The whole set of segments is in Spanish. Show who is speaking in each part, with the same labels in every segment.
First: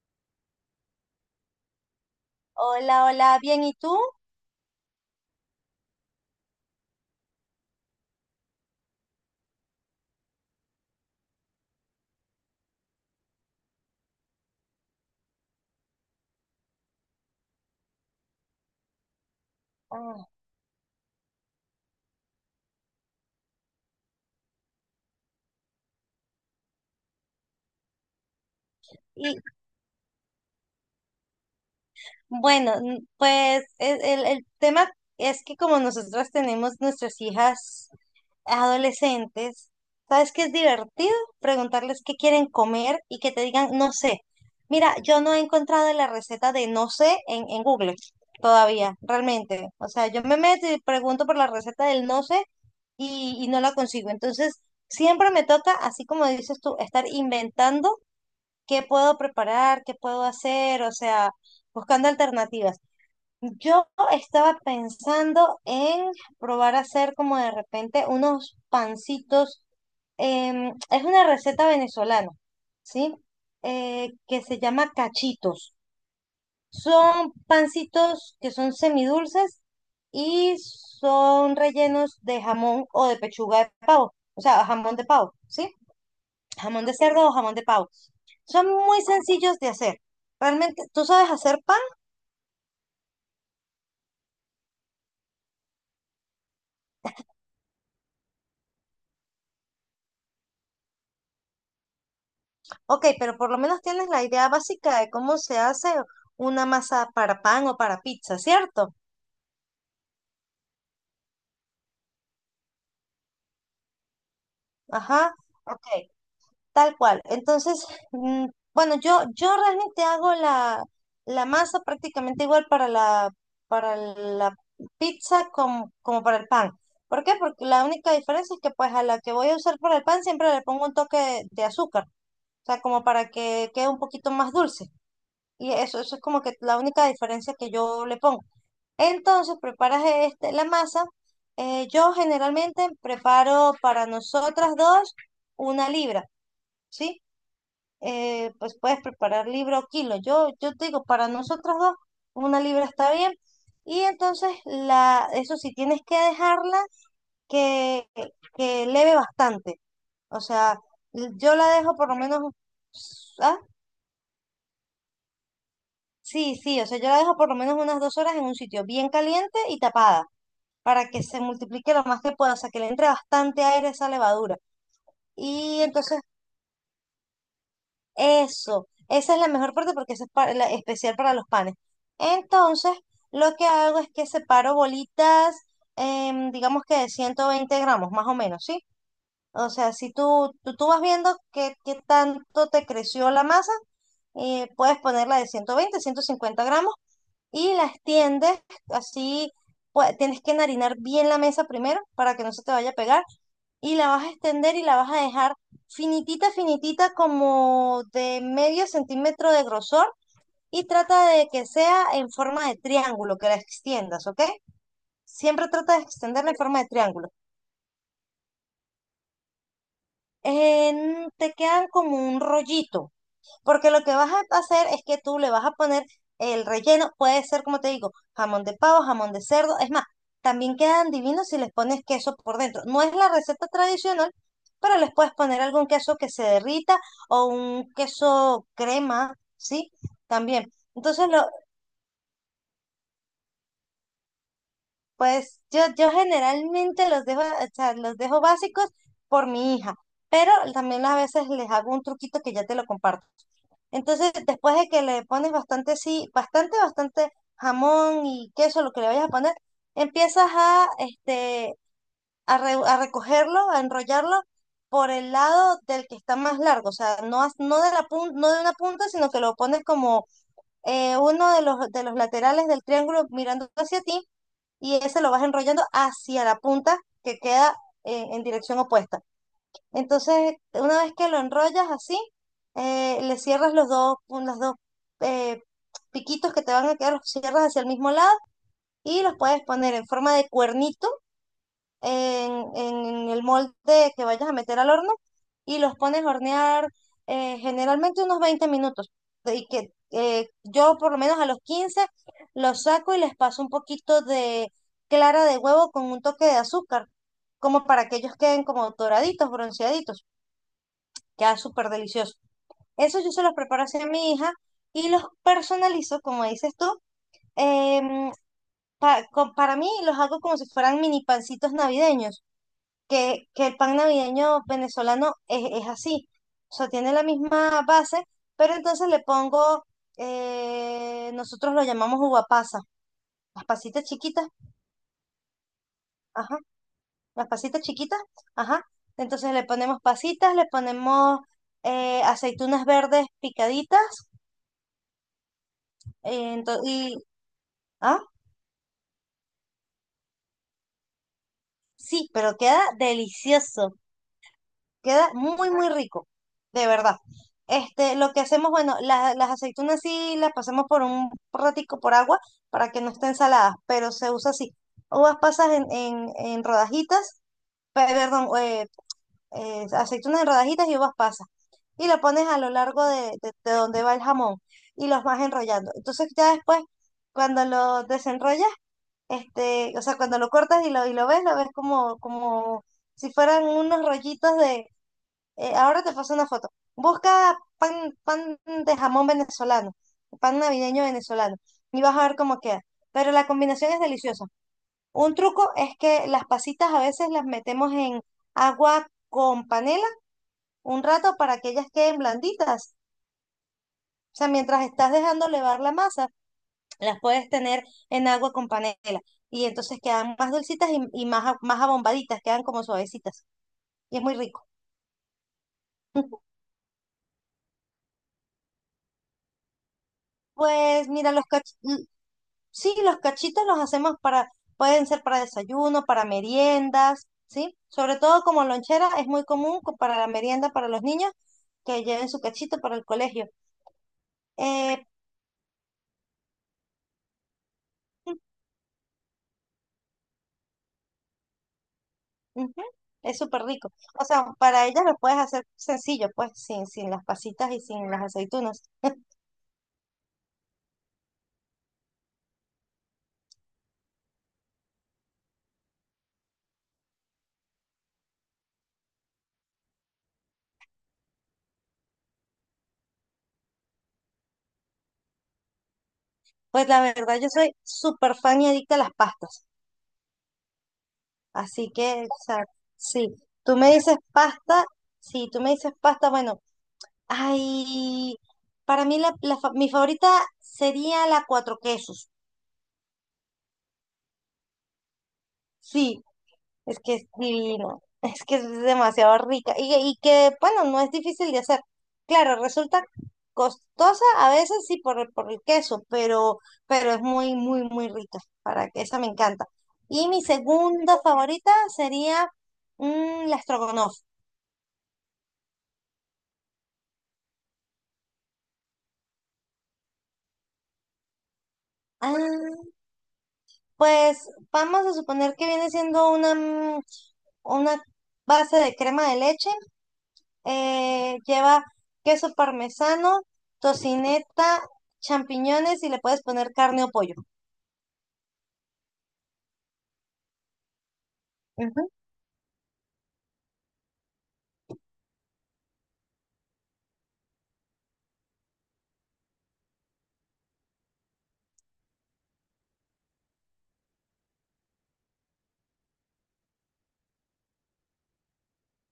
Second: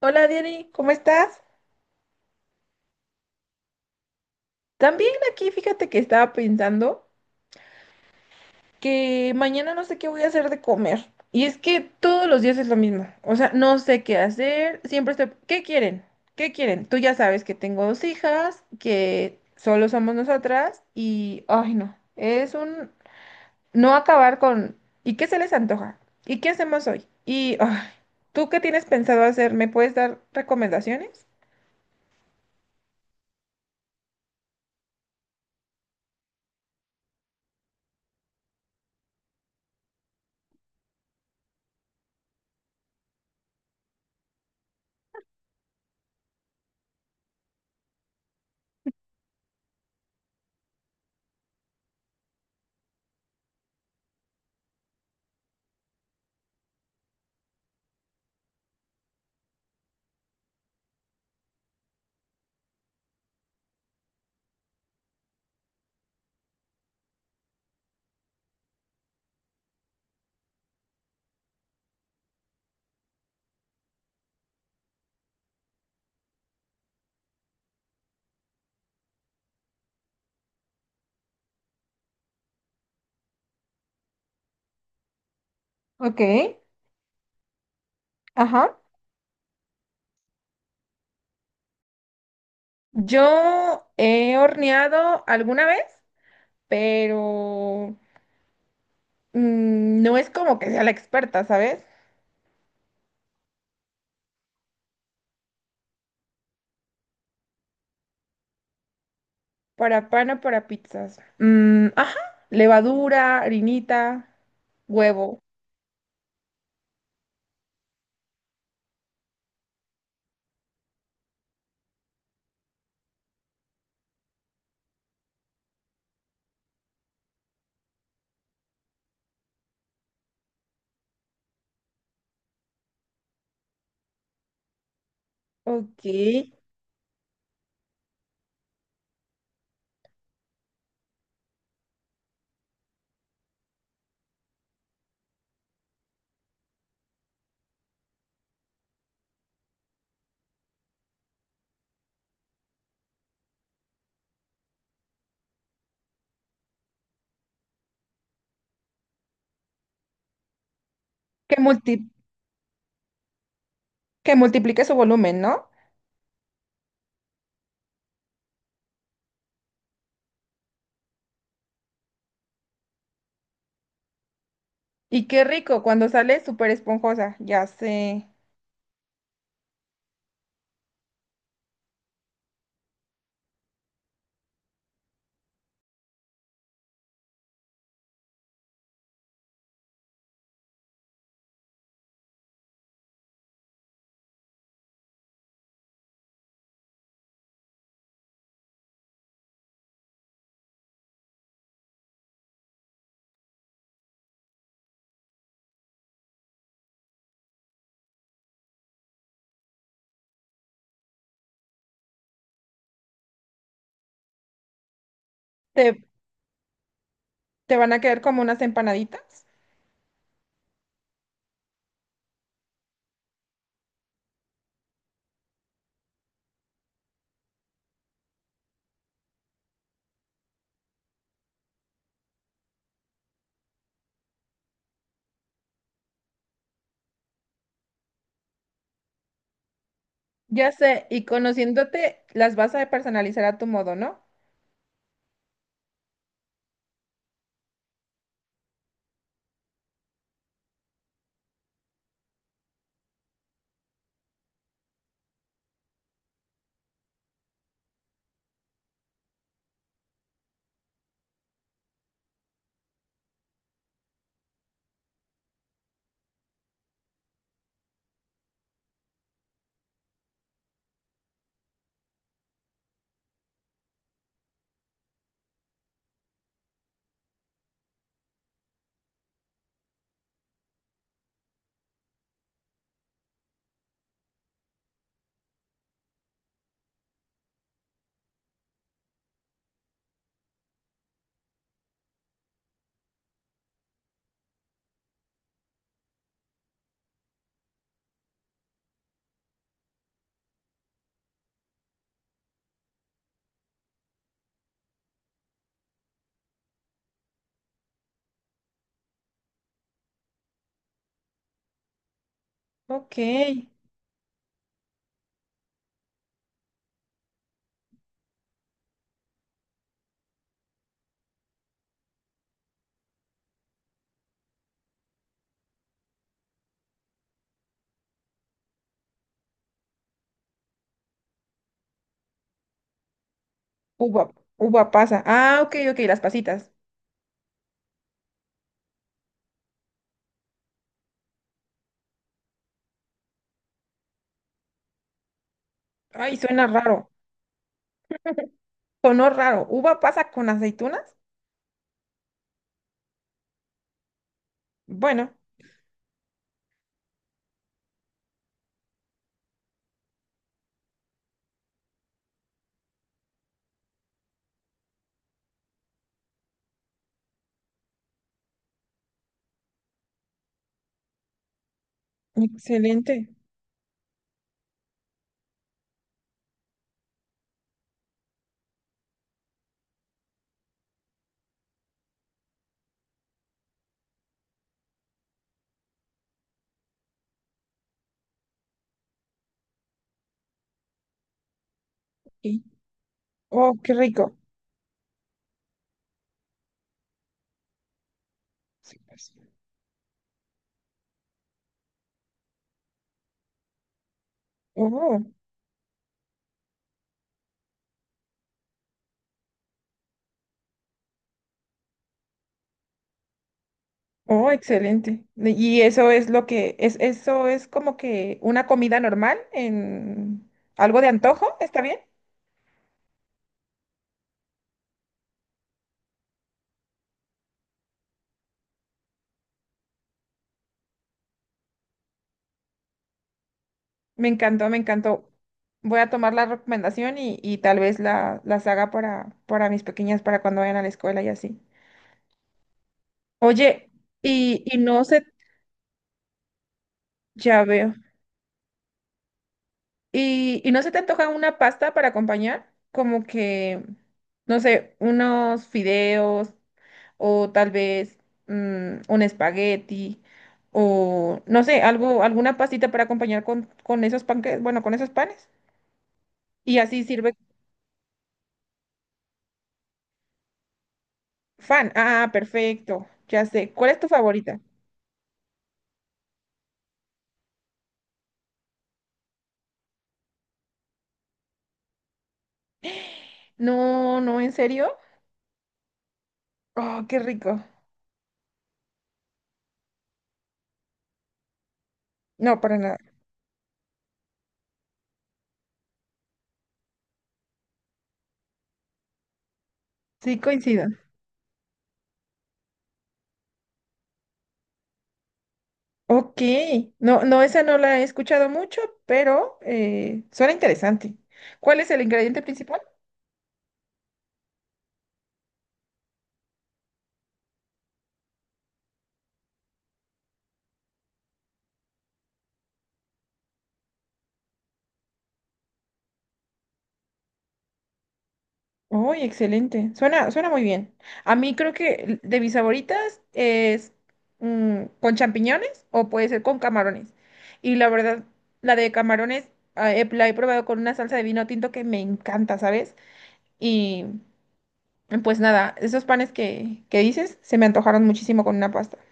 Speaker 1: Hola Diary, ¿cómo estás?
Speaker 2: Hola, hola, bien, ¿y tú?
Speaker 1: También aquí fíjate que estaba pensando que mañana no sé qué voy a hacer de comer. Y es que todos los días es lo mismo. O sea, no sé qué hacer. Siempre estoy... ¿Qué quieren? ¿Qué quieren? Tú ya sabes que tengo dos hijas, que solo somos
Speaker 2: Ah,
Speaker 1: nosotras y... Ay, no. Es un... No acabar con... ¿Y qué se les antoja? ¿Y qué hacemos hoy? Y... ay, ¿tú qué tienes pensado
Speaker 2: y
Speaker 1: hacer? ¿Me puedes dar recomendaciones?
Speaker 2: bueno, pues es el tema es que como nosotras tenemos nuestras hijas adolescentes, ¿sabes qué es divertido? Preguntarles qué quieren comer y que te digan, no sé. Mira, yo no he encontrado la receta de no sé en Google todavía, realmente. O sea, yo me meto y pregunto por la receta del no sé y no la consigo. Entonces, siempre me toca, así como dices tú, estar inventando qué puedo preparar, qué puedo hacer, o sea, buscando alternativas. Yo estaba pensando en probar a hacer como de repente unos pancitos. Es una receta venezolana, ¿sí? Que se llama cachitos. Son pancitos que son semidulces y son rellenos de jamón o de pechuga de pavo, o sea, jamón de pavo, ¿sí?
Speaker 1: Ok.
Speaker 2: Jamón de cerdo o jamón de pavo. Son
Speaker 1: Ajá.
Speaker 2: muy sencillos de hacer. Realmente, tú sabes hacer pan,
Speaker 1: Yo he horneado alguna vez, pero no es como que sea la experta, ¿sabes?
Speaker 2: ok, pero por lo menos tienes la idea básica de cómo se hace una masa para pan o para pizza, ¿cierto?
Speaker 1: Para pan o para pizzas. Mm, ajá, levadura, harinita, huevo.
Speaker 2: Ajá, ok, tal cual. Entonces, mm, bueno, yo realmente hago la masa prácticamente igual para la pizza como para el pan. ¿Por qué? Porque la única diferencia es que pues a la que voy a usar para el pan siempre le pongo un toque de azúcar. O sea, como para que quede un poquito más dulce. Y
Speaker 1: Ok.
Speaker 2: eso es como que la única diferencia que yo le pongo. Entonces, preparas este, la masa. Yo generalmente preparo para nosotras dos una libra, ¿sí? Pues puedes preparar libra o kilo. Yo te digo, para nosotras dos, una libra está bien. Y entonces, la, eso sí, tienes que dejarla que, que leve bastante. O sea, yo la dejo
Speaker 1: Multi-
Speaker 2: por lo menos. Ah,
Speaker 1: ¿Que multiplique su volumen, no?
Speaker 2: sí, sí, o sea, yo la dejo por lo menos unas 2 horas en un sitio bien caliente y tapada para que se multiplique lo más que pueda, o sea, que le entre bastante aire a esa levadura.
Speaker 1: Y qué
Speaker 2: Y
Speaker 1: rico, cuando
Speaker 2: entonces,
Speaker 1: sale súper esponjosa, ya sé.
Speaker 2: eso, esa es la mejor parte porque esa es la especial para los panes. Entonces, lo que hago es que separo bolitas, digamos que de 120 gramos, más o menos, ¿sí? O sea, si tú vas viendo qué tanto te creció la masa, puedes ponerla de 120, 150 gramos y las tiendes así, pues, tienes que enharinar bien la mesa primero para que no se te vaya a pegar y la vas a extender y la vas a dejar finitita, finitita como de medio centímetro de grosor y trata de que sea en forma de triángulo, que la extiendas, ¿ok? Siempre trata
Speaker 1: ¿Te,
Speaker 2: de extenderla en forma de triángulo.
Speaker 1: te van a quedar como unas empanaditas?
Speaker 2: Te quedan como un rollito. Porque lo que vas a hacer es que tú le vas a poner el relleno, puede ser, como te digo, jamón de pavo, jamón de cerdo. Es más, también quedan divinos si les pones queso por dentro. No es la receta tradicional, pero les puedes poner algún queso que se derrita o un queso crema, ¿sí? También.
Speaker 1: Ya sé, y
Speaker 2: Entonces, lo,
Speaker 1: conociéndote, las vas a personalizar a tu modo, ¿no?
Speaker 2: pues yo generalmente los dejo, o sea, los dejo básicos por mi hija, pero también a veces les hago un truquito que ya te lo comparto. Entonces, después de que le pones bastante, sí, bastante, bastante jamón y queso, lo que le vayas a poner, empiezas a, este, a recogerlo, a enrollarlo por el lado del que está más largo, o sea, no, no de una punta, sino que lo pones como uno de los laterales del triángulo mirando hacia ti y ese lo vas enrollando hacia la punta que queda en dirección opuesta. Entonces, una vez que lo enrollas así, le cierras los dos eh, piquitos que te van a quedar, los cierras hacia el mismo lado y los puedes poner en forma de cuernito en el molde que vayas a meter al horno y los pones a hornear, generalmente unos 20 minutos. Y que yo por lo menos a los 15 los saco y les paso un poquito de clara de huevo con un toque de azúcar, como para que ellos queden como doraditos, bronceaditos. Queda súper delicioso.
Speaker 1: Ok.
Speaker 2: Eso yo se los preparo así a mi hija y los personalizo, como dices tú. em, para mí los hago como si fueran mini pancitos navideños, que el pan navideño venezolano es así. O sea, tiene la misma base, pero entonces le pongo, nosotros lo llamamos uva pasa, las pasitas
Speaker 1: Uva,
Speaker 2: chiquitas,
Speaker 1: uva pasa. Ah, ok, ok, las
Speaker 2: ajá,
Speaker 1: pasitas.
Speaker 2: las pasitas chiquitas, ajá. Entonces le ponemos pasitas, le ponemos aceitunas verdes picaditas.
Speaker 1: Ay,
Speaker 2: eh,
Speaker 1: suena
Speaker 2: ento-
Speaker 1: raro.
Speaker 2: Ah,
Speaker 1: Sonó raro. ¿Uva pasa con aceitunas?
Speaker 2: sí, pero queda delicioso, queda
Speaker 1: Bueno,
Speaker 2: muy, muy rico, de verdad. Este, lo que hacemos, bueno, las aceitunas sí las pasamos por un ratico por agua para que no estén saladas, pero se usa así. Uvas pasas en rodajitas, perdón. Aceitunas en rodajitas y uvas pasas. Y lo pones a lo largo
Speaker 1: excelente.
Speaker 2: de donde va el jamón y los vas enrollando. Entonces ya después, cuando lo desenrollas, este, o sea, cuando lo cortas y lo ves, lo ves, como si fueran unos rollitos de... Ahora te paso una foto. Busca pan de jamón venezolano, pan navideño venezolano, y vas a ver cómo
Speaker 1: Y...
Speaker 2: queda. Pero la
Speaker 1: Oh,
Speaker 2: combinación
Speaker 1: qué
Speaker 2: es
Speaker 1: rico.
Speaker 2: deliciosa. Un truco es que las pasitas a veces las metemos en
Speaker 1: Sí,
Speaker 2: agua
Speaker 1: pues.
Speaker 2: con panela un rato para que ellas queden blanditas. O sea, mientras estás
Speaker 1: Oh.
Speaker 2: dejando levar la masa, las puedes tener en agua con panela y entonces quedan más dulcitas y más, más abombaditas, quedan como suavecitas y es muy
Speaker 1: Oh,
Speaker 2: rico.
Speaker 1: excelente. Y eso es lo que es, eso es como que una comida normal en algo de
Speaker 2: Pues mira,
Speaker 1: antojo, ¿está bien?
Speaker 2: sí, los cachitos los hacemos para, pueden ser para desayuno, para meriendas, ¿sí? Sobre todo como lonchera, es muy común para la merienda para los niños que lleven su cachito para el colegio.
Speaker 1: Me encantó, me
Speaker 2: Eh,
Speaker 1: encantó. Voy a tomar la recomendación y tal vez la, las haga para mis pequeñas, para cuando vayan a la escuela y así.
Speaker 2: Ujú, es súper
Speaker 1: Oye,
Speaker 2: rico. O sea,
Speaker 1: y
Speaker 2: para
Speaker 1: no
Speaker 2: ellas lo
Speaker 1: se,
Speaker 2: puedes hacer sencillo, pues, sin las
Speaker 1: ya
Speaker 2: pasitas y
Speaker 1: veo.
Speaker 2: sin las aceitunas.
Speaker 1: Y no se te antoja una pasta para acompañar, como que, no sé, unos fideos, o tal vez un espagueti, o no sé, algo, alguna pastita para acompañar con esos panques, bueno, con esos panes. Y
Speaker 2: Pues la
Speaker 1: así sirve
Speaker 2: verdad, yo soy súper fan y adicta a las pastas. Así
Speaker 1: fan.
Speaker 2: que,
Speaker 1: Ah,
Speaker 2: o sea,
Speaker 1: perfecto,
Speaker 2: sí,
Speaker 1: ya sé.
Speaker 2: tú
Speaker 1: ¿Cuál
Speaker 2: me
Speaker 1: es tu
Speaker 2: dices
Speaker 1: favorita?
Speaker 2: pasta, sí, tú me dices pasta, bueno, ay, para mí la mi favorita sería la cuatro quesos.
Speaker 1: No, no, ¿en serio?
Speaker 2: Sí, es
Speaker 1: Oh,
Speaker 2: que
Speaker 1: qué
Speaker 2: es
Speaker 1: rico.
Speaker 2: divino. Es que es demasiado rica y, que, bueno, no es difícil de hacer. Claro,
Speaker 1: No, para nada.
Speaker 2: resulta costosa a veces sí por, por el queso, pero es muy, muy, muy rica. Para que esa me encanta. Y
Speaker 1: Sí,
Speaker 2: mi
Speaker 1: coincido.
Speaker 2: segunda favorita sería la estrogonoff.
Speaker 1: Ok, no, no, esa no la he escuchado mucho, pero suena interesante. ¿Cuál es el ingrediente principal?
Speaker 2: Ah, pues vamos a suponer que viene siendo una base de crema de leche. Lleva queso parmesano, tocineta, champiñones y le puedes poner carne o pollo.
Speaker 1: Uy, excelente. Suena, suena muy bien. A mí creo
Speaker 2: Ujú.
Speaker 1: que de mis favoritas es con champiñones o puede ser con camarones. Y la verdad, la de camarones ah, la he probado con una salsa de vino tinto que me encanta, ¿sabes? Y pues nada, esos panes que dices se me antojaron muchísimo con una pasta.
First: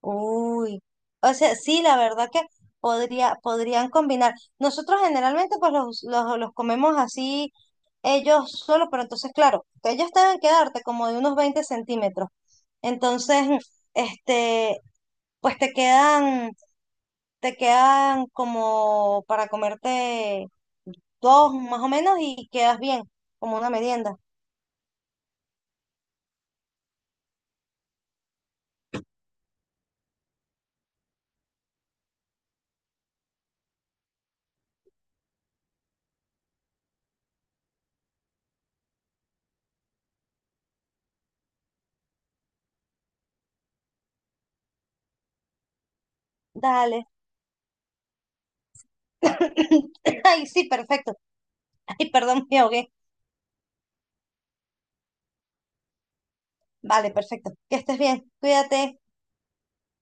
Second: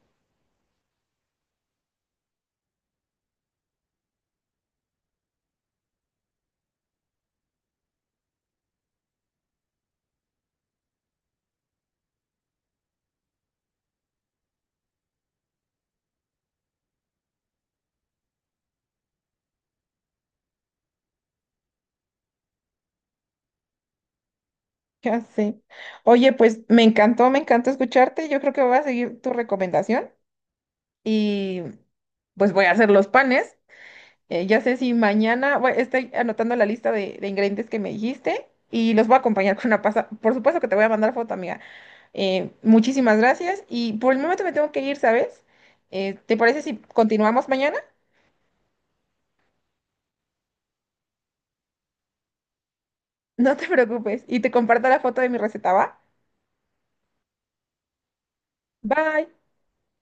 Speaker 2: Uy, o sea, sí, la verdad que podría, podrían combinar. Nosotros generalmente pues los comemos así ellos solos pero entonces claro, ellos deben quedarte como de unos 20 centímetros. Entonces, este, pues te quedan como para comerte dos más o menos y quedas bien, como una merienda.
Speaker 1: Ya sé. Oye, pues me encantó escucharte. Yo creo que voy a seguir tu recomendación y pues voy a hacer los panes. Ya sé si mañana, bueno, estoy anotando la lista de ingredientes que me dijiste y los voy a acompañar con una pasta. Por supuesto que te voy a mandar foto, amiga. Muchísimas gracias y por el momento me tengo que ir, ¿sabes? ¿Te parece si
Speaker 2: Dale.
Speaker 1: continuamos mañana?
Speaker 2: Ay, sí, perfecto. Ay, perdón, me ahogué.
Speaker 1: No te preocupes y te comparto la foto de mi receta, ¿va?
Speaker 2: Vale, perfecto. Que estés bien. Cuídate.
Speaker 1: Bye.